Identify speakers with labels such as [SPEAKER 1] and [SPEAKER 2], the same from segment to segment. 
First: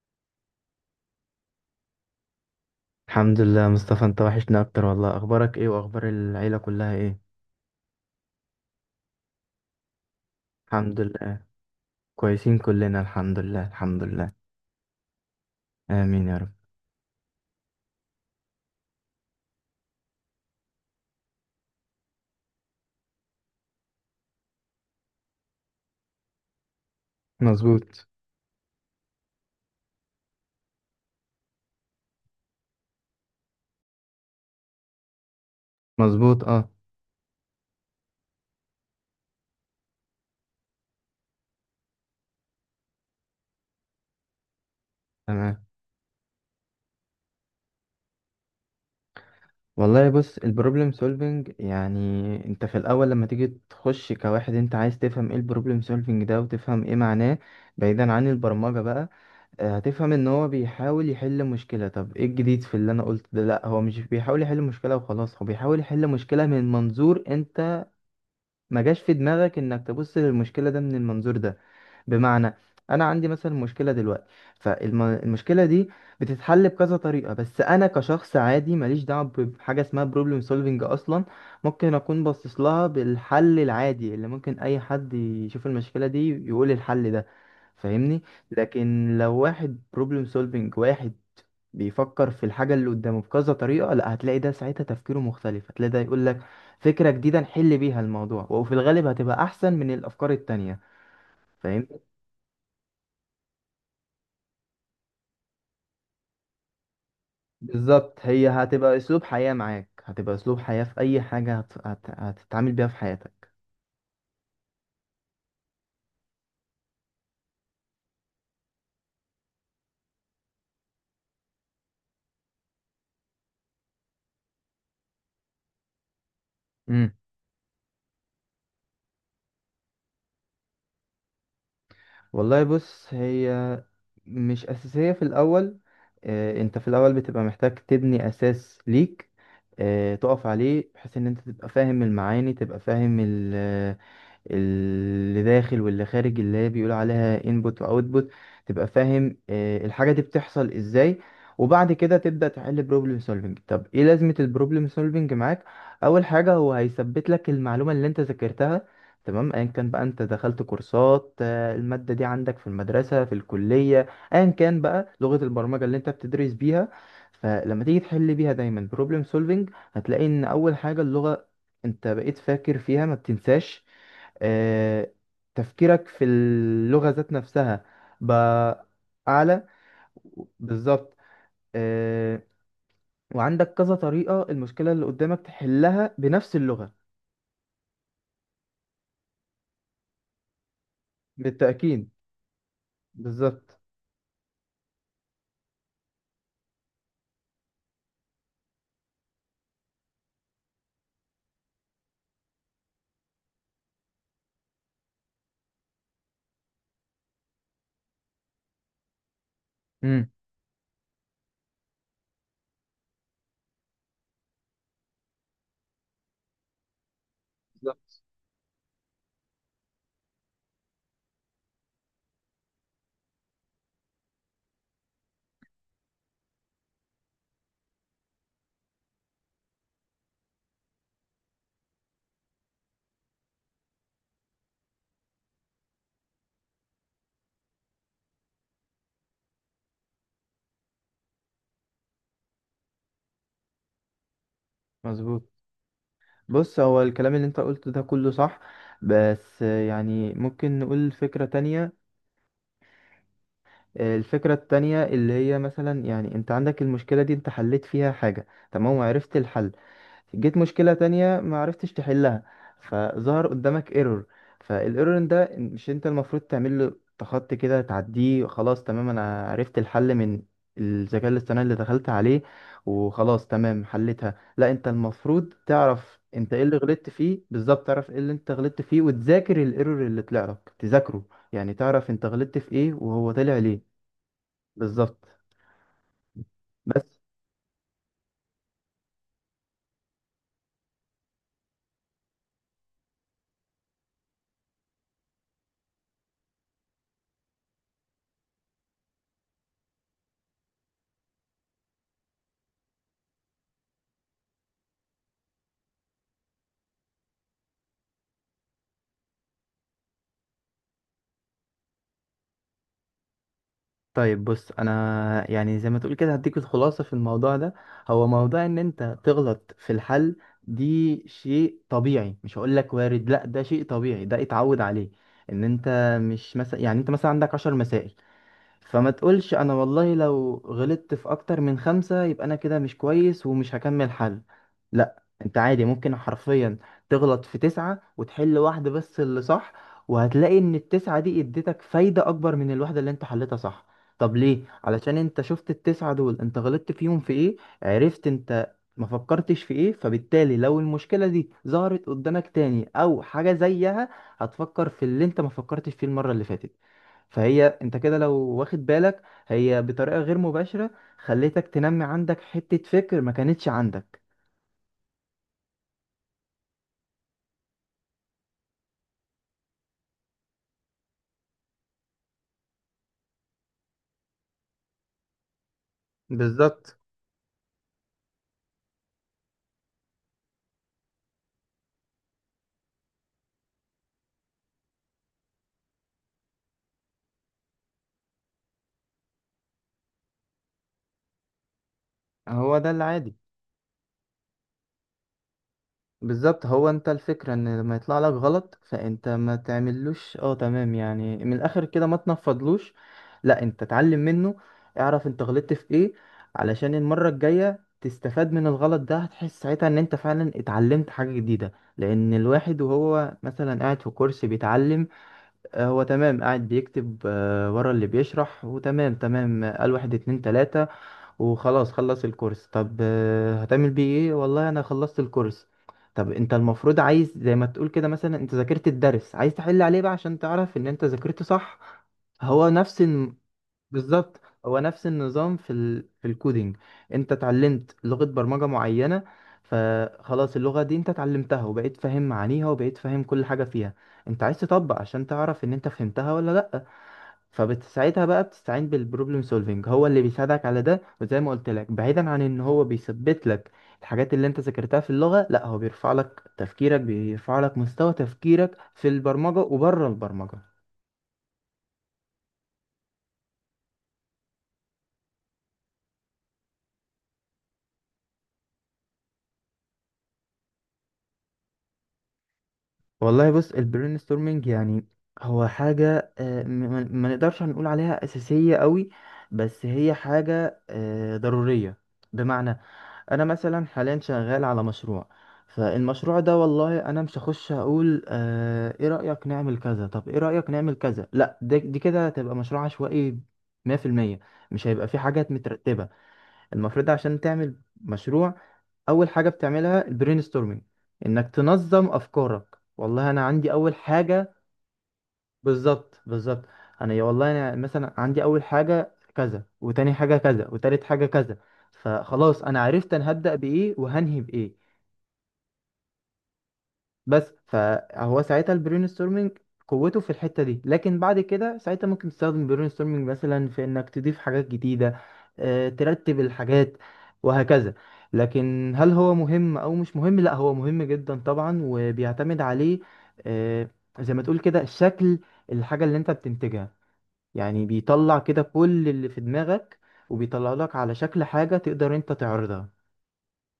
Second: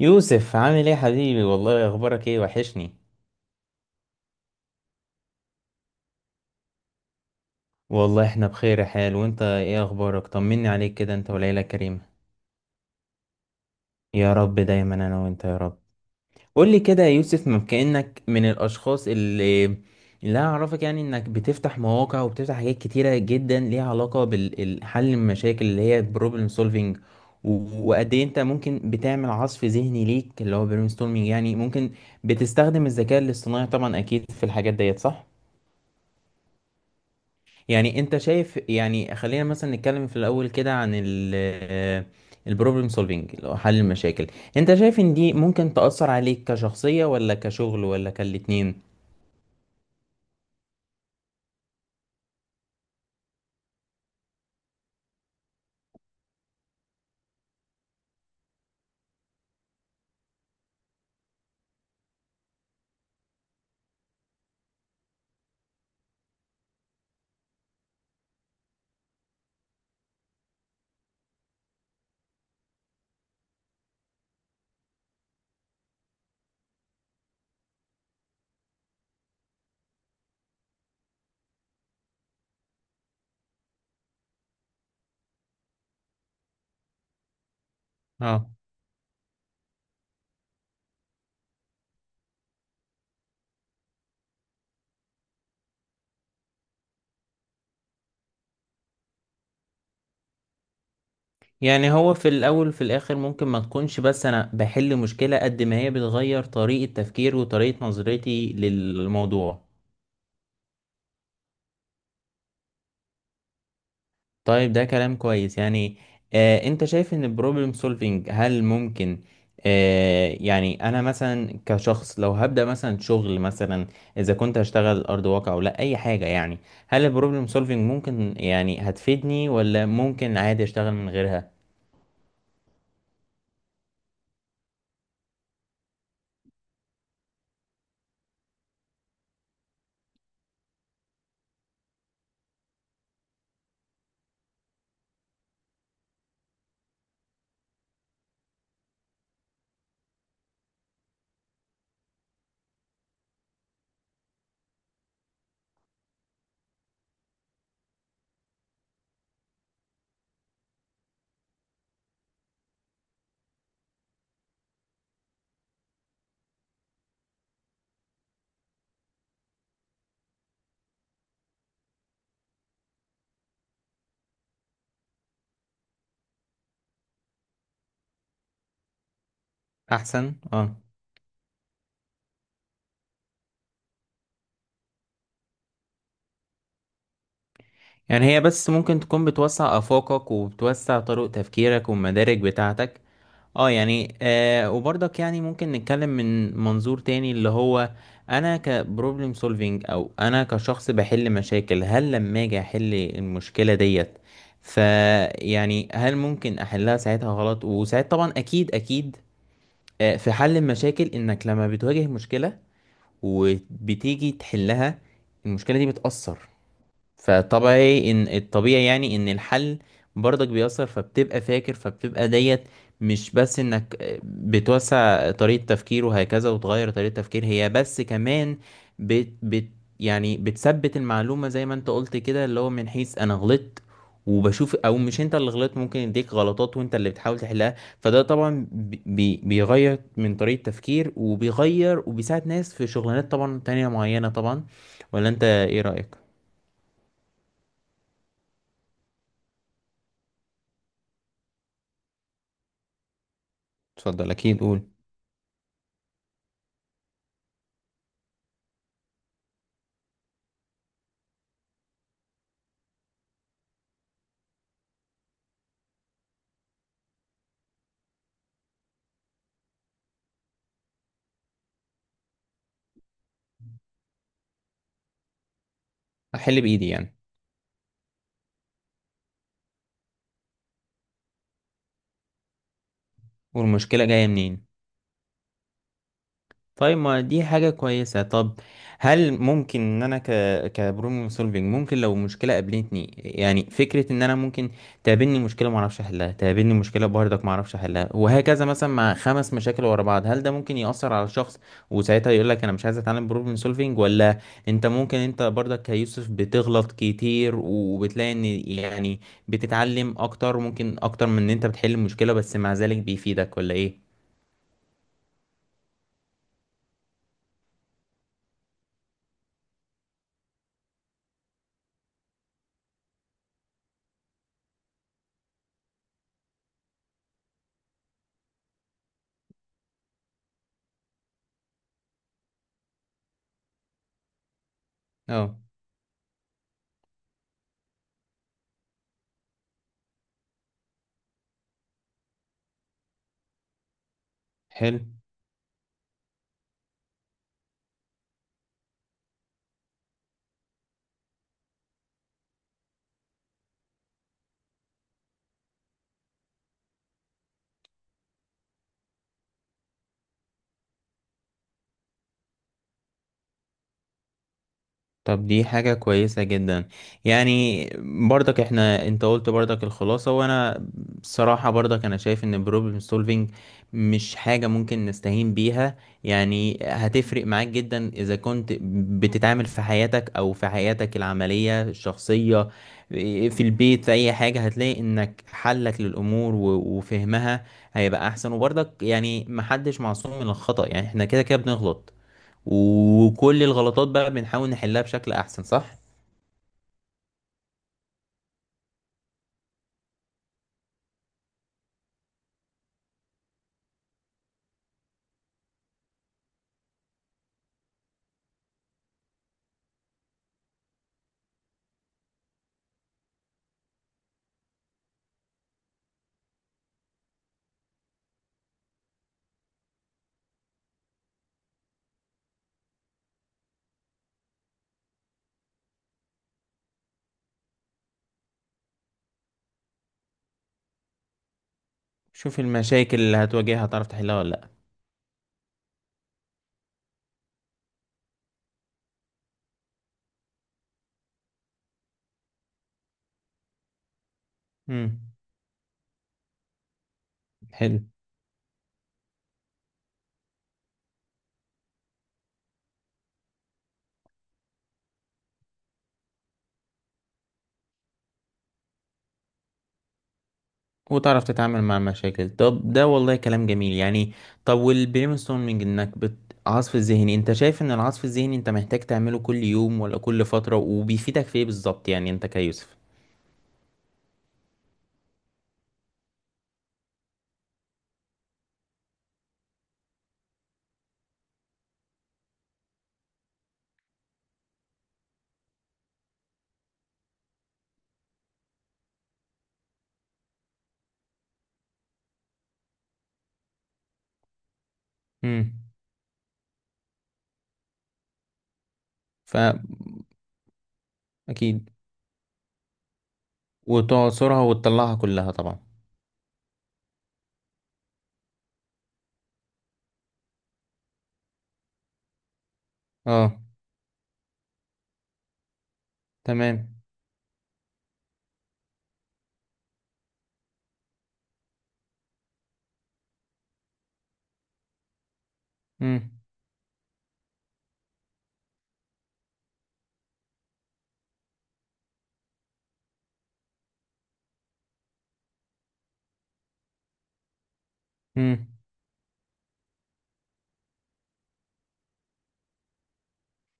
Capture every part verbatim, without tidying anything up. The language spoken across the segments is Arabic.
[SPEAKER 1] يوسف، عامل ايه يا حبيبي؟ والله اخبارك ايه؟ وحشني.
[SPEAKER 2] الحمد لله، مصطفى. انت وحشنا اكتر والله. اخبارك ايه واخبار العيلة كلها ايه؟
[SPEAKER 1] والله احنا بخير يا حال. وانت ايه اخبارك؟ طمني عليك
[SPEAKER 2] الحمد
[SPEAKER 1] كده، انت
[SPEAKER 2] لله،
[SPEAKER 1] وليلى كريمة.
[SPEAKER 2] كويسين كلنا. الحمد لله، الحمد لله.
[SPEAKER 1] يا رب دايما، انا وانت يا رب.
[SPEAKER 2] امين يا رب.
[SPEAKER 1] قول لي كده يا يوسف، ما كأنك من الاشخاص اللي اللي أنا اعرفك، يعني انك بتفتح مواقع وبتفتح حاجات كتيرة جدا ليها علاقة بالحل المشاكل اللي هي بروبلم سولفينج.
[SPEAKER 2] مظبوط.
[SPEAKER 1] وقد ايه انت ممكن بتعمل عصف ذهني ليك اللي هو برين ستورمينج؟ يعني ممكن بتستخدم الذكاء الاصطناعي طبعا، اكيد في الحاجات ديت، صح؟
[SPEAKER 2] مظبوط، اه.
[SPEAKER 1] يعني انت شايف، يعني خلينا مثلا نتكلم في الاول كده عن ال البروبلم سولفينج اللي هو حل المشاكل. انت شايف ان دي
[SPEAKER 2] تمام.
[SPEAKER 1] ممكن تأثر عليك كشخصية ولا كشغل ولا كالاتنين؟
[SPEAKER 2] والله بص، البروبلم سولفينج يعني، انت في الاول لما تيجي تخش كواحد انت عايز تفهم ايه البروبلم سولفينج ده وتفهم ايه معناه، بعيدا عن البرمجة بقى. آه، هتفهم ان هو بيحاول يحل مشكلة. طب ايه الجديد في اللي انا قلت ده؟ لا، هو مش بيحاول يحل مشكلة وخلاص، هو بيحاول يحل مشكلة من منظور انت ما جاش في دماغك انك تبص للمشكلة ده من المنظور ده. بمعنى، انا عندي مثلا مشكله دلوقتي، فالمشكله دي بتتحل بكذا طريقه، بس انا كشخص عادي ماليش دعوه ب- بحاجه اسمها بروبلم سولفنج اصلا. ممكن اكون باصص لها بالحل العادي اللي ممكن اي حد يشوف المشكله دي يقول الحل ده. فاهمني؟
[SPEAKER 1] اه،
[SPEAKER 2] لكن لو واحد بروبلم سولفنج، واحد بيفكر في الحاجة اللي قدامه بكذا طريقة، لا هتلاقي ده ساعتها تفكيره مختلف، هتلاقي ده يقول لك فكرة جديدة نحل بيها الموضوع، وفي الغالب هتبقى أحسن من الأفكار التانية.
[SPEAKER 1] يعني هو في الاول وفي الاخر ممكن ما تكونش بس انا بحل مشكلة، قد ما هي بتغير طريقة تفكير وطريقة
[SPEAKER 2] بالظبط، هي
[SPEAKER 1] نظرتي
[SPEAKER 2] هتبقى اسلوب حياة
[SPEAKER 1] للموضوع.
[SPEAKER 2] معاك، هتبقى اسلوب حياة في اي حاجة هت... هت... هتتعامل بيها في حياتك.
[SPEAKER 1] طيب ده كلام كويس يعني. آه انت شايف ان البروبلم سولفينج هل ممكن؟ آه يعني انا مثلا كشخص لو هبدأ مثلا شغل مثلا، اذا كنت هشتغل ارض واقع ولا اي حاجة يعني، هل
[SPEAKER 2] امم
[SPEAKER 1] البروبلم سولفينج ممكن يعني هتفيدني ولا ممكن عادي اشتغل من غيرها؟
[SPEAKER 2] والله بص، هي مش اساسية في الاول. آه، انت في الاول بتبقى محتاج تبني اساس ليك، آه، تقف عليه بحيث ان انت تبقى فاهم المعاني، تبقى فاهم اللي داخل واللي خارج اللي هي بيقول عليها انبوت واوتبوت. تبقى فاهم آه، الحاجة دي بتحصل ازاي. وبعد كده تبدأ تحل بروبلم سولفنج. طب ايه لازمة البروبلم سولفنج معاك؟ اول حاجة هو هيثبت لك المعلومة اللي انت ذاكرتها، تمام. ايا كان بقى انت دخلت كورسات، آه، المادة دي عندك في المدرسة في الكلية، ايا كان بقى لغة البرمجة اللي انت بتدرس بيها، فلما تيجي تحل بيها دايما بروبلم سولفنج، هتلاقي ان اول حاجة اللغة انت بقيت فاكر فيها، ما بتنساش. آه، تفكيرك في اللغة ذات نفسها بقى أعلى.
[SPEAKER 1] احسن اه.
[SPEAKER 2] بالظبط. آه، وعندك كذا طريقة المشكلة اللي قدامك تحلها بنفس اللغة.
[SPEAKER 1] يعني هي بس ممكن تكون بتوسع افاقك وبتوسع طرق تفكيرك
[SPEAKER 2] بالتأكيد،
[SPEAKER 1] والمدارك بتاعتك. اه
[SPEAKER 2] بالظبط.
[SPEAKER 1] يعني، آه وبرضك يعني ممكن نتكلم من منظور تاني اللي هو انا كبروبلم سولفينج او انا كشخص بحل مشاكل. هل لما اجي احل المشكلة ديت فيعني هل ممكن احلها ساعتها غلط؟ وساعات طبعا، اكيد اكيد. آه
[SPEAKER 2] مم.
[SPEAKER 1] في حل المشاكل، انك لما بتواجه مشكلة وبتيجي تحلها، المشكلة دي بتأثر، فطبيعي
[SPEAKER 2] بالظبط.
[SPEAKER 1] ان الطبيعي يعني ان الحل برضك بيأثر، فبتبقى فاكر فبتبقى ديت. مش بس انك بتوسع طريقة تفكير وهكذا وتغير طريقة تفكير، هي بس كمان بت بت يعني بتثبت المعلومة زي ما انت قلت كده، اللي هو من حيث انا غلطت وبشوف، او مش انت اللي غلطت، ممكن يديك غلطات وانت اللي بتحاول تحلها. فده طبعا بي بي- بيغير من طريقة تفكير وبيغير وبيساعد ناس في شغلانات طبعا تانية معينة طبعا. ولا انت
[SPEAKER 2] مظبوط.
[SPEAKER 1] ايه رأيك؟
[SPEAKER 2] بص، هو الكلام اللي انت قلته ده كله صح، بس آه، يعني ممكن نقول فكرة تانية. آه،
[SPEAKER 1] اتفضل
[SPEAKER 2] الفكرة
[SPEAKER 1] اكيد، قول.
[SPEAKER 2] التانية اللي هي مثلا، يعني انت عندك المشكلة دي، انت حليت فيها حاجة تمام وعرفت الحل. جيت مشكلة تانية ما عرفتش تحلها، فظهر قدامك ايرور. فالايرور ده مش انت المفروض تعمل له تخطي كده تعديه خلاص، تمام انا عرفت الحل من الذكاء الاصطناعي اللي دخلت عليه وخلاص تمام حلتها. لا، انت المفروض تعرف انت
[SPEAKER 1] احل
[SPEAKER 2] ايه اللي
[SPEAKER 1] بايدي
[SPEAKER 2] غلطت
[SPEAKER 1] يعني.
[SPEAKER 2] فيه بالظبط، تعرف ايه اللي انت غلطت فيه، وتذاكر الايرور اللي طلع لك تذاكره. يعني تعرف انت غلطت في ايه وهو طلع ليه.
[SPEAKER 1] والمشكله جايه منين.
[SPEAKER 2] بالظبط.
[SPEAKER 1] طيب،
[SPEAKER 2] بس
[SPEAKER 1] ما دي حاجة كويسة. طب، هل ممكن ان انا ك كبروبلم سولفينج، ممكن لو مشكلة قابلتني يعني، فكرة ان انا ممكن تقابلني مشكلة ما اعرفش احلها، تقابلني مشكلة برضك ما اعرفش احلها، وهكذا مثلا مع خمس مشاكل ورا بعض، هل ده ممكن يأثر على الشخص وساعتها يقول لك انا مش عايز اتعلم بروبلم سولفينج؟ ولا انت ممكن، انت برضك كيوسف بتغلط كتير وبتلاقي ان يعني بتتعلم اكتر، ممكن اكتر من ان انت بتحل المشكلة، بس مع ذلك بيفيدك ولا ايه؟
[SPEAKER 2] طيب بص، انا يعني زي ما تقول كده هديك الخلاصه في الموضوع ده. هو موضوع ان انت تغلط في الحل، دي شيء طبيعي. مش هقول لك وارد، لا ده شيء طبيعي، ده اتعود عليه. ان انت مش مثلا، يعني انت مثلا عندك عشر مسائل، فما تقولش انا والله لو غلطت في اكتر من خمسة يبقى انا كده مش كويس ومش هكمل حل. لا،
[SPEAKER 1] اه.
[SPEAKER 2] انت عادي ممكن حرفيا تغلط في تسعة وتحل واحدة بس اللي صح. وهتلاقي ان التسعة دي اديتك فايدة اكبر من الواحدة اللي انت حلتها صح. طب ليه؟
[SPEAKER 1] حلو.
[SPEAKER 2] علشان انت شفت التسعة دول انت غلطت فيهم في ايه، عرفت انت ما فكرتش في ايه. فبالتالي لو المشكلة دي ظهرت قدامك تاني او حاجة زيها، هتفكر في اللي انت ما فكرتش فيه المرة اللي فاتت. فهي انت كده لو واخد بالك، هي بطريقة غير مباشرة خليتك تنمي عندك حتة فكر ما كانتش عندك.
[SPEAKER 1] طب دي حاجة كويسة جدا يعني. برضك احنا انت قلت برضك الخلاصة، وانا بصراحة برضك انا شايف ان problem solving مش حاجة ممكن نستهين بيها. يعني
[SPEAKER 2] بالظبط.
[SPEAKER 1] هتفرق معاك جدا اذا كنت بتتعامل في حياتك او في حياتك العملية الشخصية، في البيت، في اي حاجة. هتلاقي انك حلك للامور و- وفهمها هيبقى احسن. وبرضك يعني محدش معصوم من الخطأ، يعني احنا كده كده بنغلط،
[SPEAKER 2] هو ده العادي.
[SPEAKER 1] وكل الغلطات بقى بنحاول نحلها بشكل احسن، صح؟
[SPEAKER 2] بالظبط. هو انت الفكرة ان لما يطلع لك غلط، فانت ما تعملوش اه تمام، يعني من الاخر كده ما تنفضلوش. لا، انت اتعلم منه، اعرف انت غلطت في ايه علشان المرة الجاية تستفاد من الغلط ده. هتحس ساعتها ان انت فعلا اتعلمت حاجة جديدة. لان الواحد وهو مثلا قاعد في كرسي بيتعلم، آه، هو تمام قاعد بيكتب آه، ورا اللي بيشرح وتمام تمام، آه، قال واحد اتنين تلاتة وخلاص خلص الكورس. طب آه، هتعمل بيه ايه؟ والله انا خلصت الكورس. طب انت المفروض عايز زي ما تقول كده، مثلا انت ذاكرت الدرس عايز تحل عليه بقى عشان تعرف ان انت ذاكرته صح.
[SPEAKER 1] شوف
[SPEAKER 2] هو نفس
[SPEAKER 1] المشاكل اللي هتواجهها، تعرف تحلها
[SPEAKER 2] بالظبط،
[SPEAKER 1] ولا لا.
[SPEAKER 2] هو نفس النظام في ال... في الكودينج. انت اتعلمت لغة برمجة معينة، فخلاص اللغة دي انت اتعلمتها وبقيت فاهم معانيها وبقيت فاهم كل حاجة فيها. انت عايز تطبق عشان
[SPEAKER 1] امم.
[SPEAKER 2] تعرف ان انت فهمتها ولا لأ.
[SPEAKER 1] حلو.
[SPEAKER 2] فبتساعدها بقى، بتستعين بالبروبلم سولفينج هو اللي بيساعدك على ده. وزي ما قلت لك، بعيدا عن ان هو بيثبت لك الحاجات اللي انت ذاكرتها في اللغة، لا هو بيرفع لك تفكيرك، بيرفع لك مستوى تفكيرك في البرمجة وبره البرمجة.
[SPEAKER 1] وتعرف تتعامل مع المشاكل. طب ده والله كلام جميل يعني. طب والبرين ستورمنج، انك بت... عصف الذهني، انت شايف ان العصف الذهني انت محتاج تعمله كل يوم ولا كل فترة؟ وبيفيدك في ايه بالظبط يعني انت كيوسف؟
[SPEAKER 2] والله بص، البرين ستورمنج يعني هو حاجة، آه، م- ما ما نقدرش هنقول عليها أساسية قوي، بس هي حاجة آه، ضرورية. بمعنى، أنا مثلا حاليا شغال على مشروع. فالمشروع ده والله أنا مش هخش أقول آه، إيه رأيك نعمل كذا طب إيه رأيك نعمل كذا، لا ده- دي كده تبقى مشروع عشوائي مية في المية. مش هيبقى في حاجات
[SPEAKER 1] امم.
[SPEAKER 2] مترتبة. المفروض عشان تعمل مشروع، اول حاجه
[SPEAKER 1] فا
[SPEAKER 2] بتعملها البرين ستورمنج، انك
[SPEAKER 1] اكيد.
[SPEAKER 2] تنظم افكارك. والله انا عندي اول حاجه.
[SPEAKER 1] وتعصرها وتطلعها كلها طبعا.
[SPEAKER 2] بالظبط، بالظبط. انا يا والله، انا مثلا عندي اول حاجه كذا، وتاني حاجه كذا، وتالت حاجه كذا. فخلاص انا عرفت انا هبدا
[SPEAKER 1] اه،
[SPEAKER 2] بايه وهنهي بايه.
[SPEAKER 1] تمام.
[SPEAKER 2] بس فهو ساعتها البرين ستورمنج قوته في الحته دي. لكن بعد كده ساعتها ممكن تستخدم البرين ستورمنج مثلا في انك تضيف حاجات جديده، آه، ترتب الحاجات وهكذا. لكن هل هو مهم او مش مهم؟ لا هو مهم جدا طبعا وبيعتمد عليه. آه، زي ما تقول كده شكل الحاجه اللي انت بتنتجها. يعني بيطلع كده
[SPEAKER 1] امم.
[SPEAKER 2] كل اللي في دماغك، وبيطلع لك على شكل حاجه تقدر انت تعرضها.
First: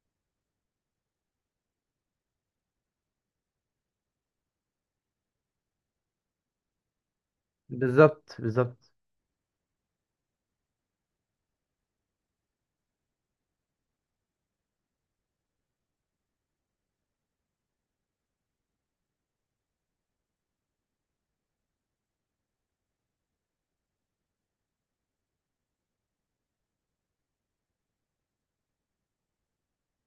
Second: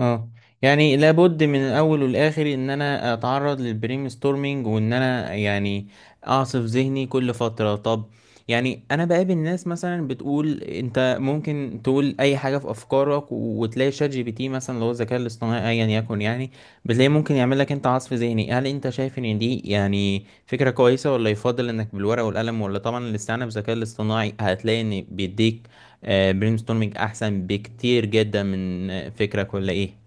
[SPEAKER 1] اه يعني لابد من الاول والاخر ان انا اتعرض للبرين ستورمينج، وان انا يعني اعصف ذهني كل فتره. طب،
[SPEAKER 2] بالظبط،
[SPEAKER 1] يعني
[SPEAKER 2] بالظبط.
[SPEAKER 1] انا بقابل ناس مثلا بتقول انت ممكن تقول اي حاجه في افكارك و- وتلاقي شات جي بي تي مثلا، اللي هو الذكاء الاصطناعي ايا يكن. يعني بتلاقي ممكن يعمل لك انت عصف ذهني، هل انت شايف ان دي يعني فكره كويسه، ولا يفضل انك بالورقه والقلم، ولا طبعا الاستعانه بالذكاء الاصطناعي هتلاقي ان بيديك برين ستورمينج احسن بكتير جدا من آه، فكره كلها ايه؟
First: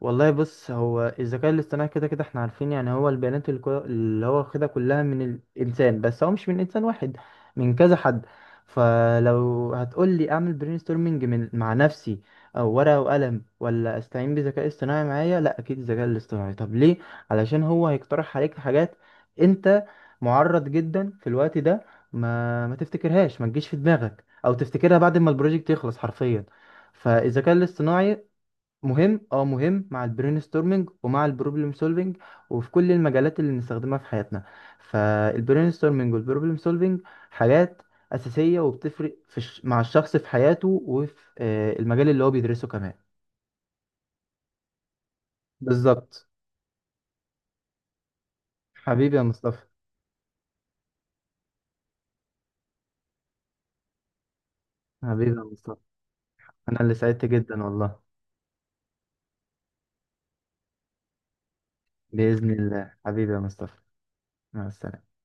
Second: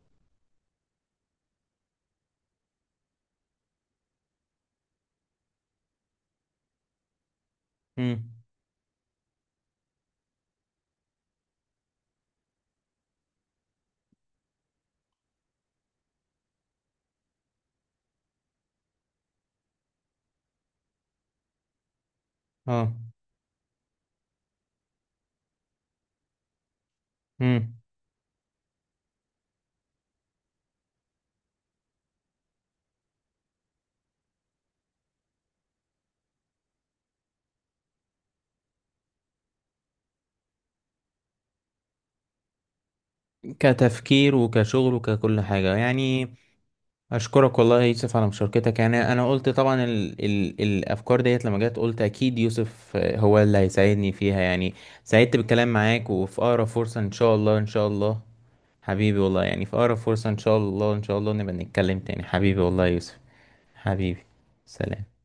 [SPEAKER 2] والله بص، هو الذكاء الاصطناعي كده كده احنا عارفين، يعني هو البيانات الكو- اللي هو واخدها كلها من الانسان، بس هو مش من انسان واحد، من كذا حد.
[SPEAKER 1] مم.
[SPEAKER 2] فلو هتقول لي اعمل برين ستورمنج من مع نفسي، او ورقه وقلم، ولا استعين بذكاء اصطناعي معايا؟ لا، اكيد الذكاء الاصطناعي. طب ليه؟ علشان هو هيقترح عليك حاجات انت معرض جدا في الوقت ده ما ما
[SPEAKER 1] اه،
[SPEAKER 2] تفتكرهاش، ما تجيش في دماغك، او تفتكرها بعد ما البروجكت يخلص حرفيا. فالذكاء
[SPEAKER 1] مم.
[SPEAKER 2] الاصطناعي مهم، اه مهم، مع البرين ستورمنج ومع البروبلم سولفنج وفي كل المجالات اللي بنستخدمها في حياتنا. فالبرين ستورمنج والبروبلم سولفنج حاجات أساسية، وبتفرق في الش... مع الشخص في حياته وفي آه، المجال اللي هو بيدرسه كمان.
[SPEAKER 1] كتفكير وكشغل وككل حاجه
[SPEAKER 2] بالظبط.
[SPEAKER 1] يعني. اشكرك والله يا يوسف على مشاركتك. يعني
[SPEAKER 2] حبيبي يا
[SPEAKER 1] انا قلت
[SPEAKER 2] مصطفى.
[SPEAKER 1] طبعا ال ال الافكار ديت لما جت، قلت اكيد يوسف آه، هو اللي هيساعدني فيها يعني.
[SPEAKER 2] حبيبي
[SPEAKER 1] سعدت
[SPEAKER 2] يا
[SPEAKER 1] بالكلام
[SPEAKER 2] مصطفى.
[SPEAKER 1] معاك، وفي اقرب
[SPEAKER 2] أنا اللي
[SPEAKER 1] فرصه ان
[SPEAKER 2] سعدت
[SPEAKER 1] شاء الله
[SPEAKER 2] جدا
[SPEAKER 1] ان شاء
[SPEAKER 2] والله.
[SPEAKER 1] الله. حبيبي والله يعني، في اقرب فرصه ان شاء الله ان شاء الله نبقى نتكلم تاني،
[SPEAKER 2] بإذن
[SPEAKER 1] حبيبي والله يا
[SPEAKER 2] الله
[SPEAKER 1] يوسف.
[SPEAKER 2] حبيبي يا مصطفى.
[SPEAKER 1] حبيبي.
[SPEAKER 2] مع السلامة.
[SPEAKER 1] سلام.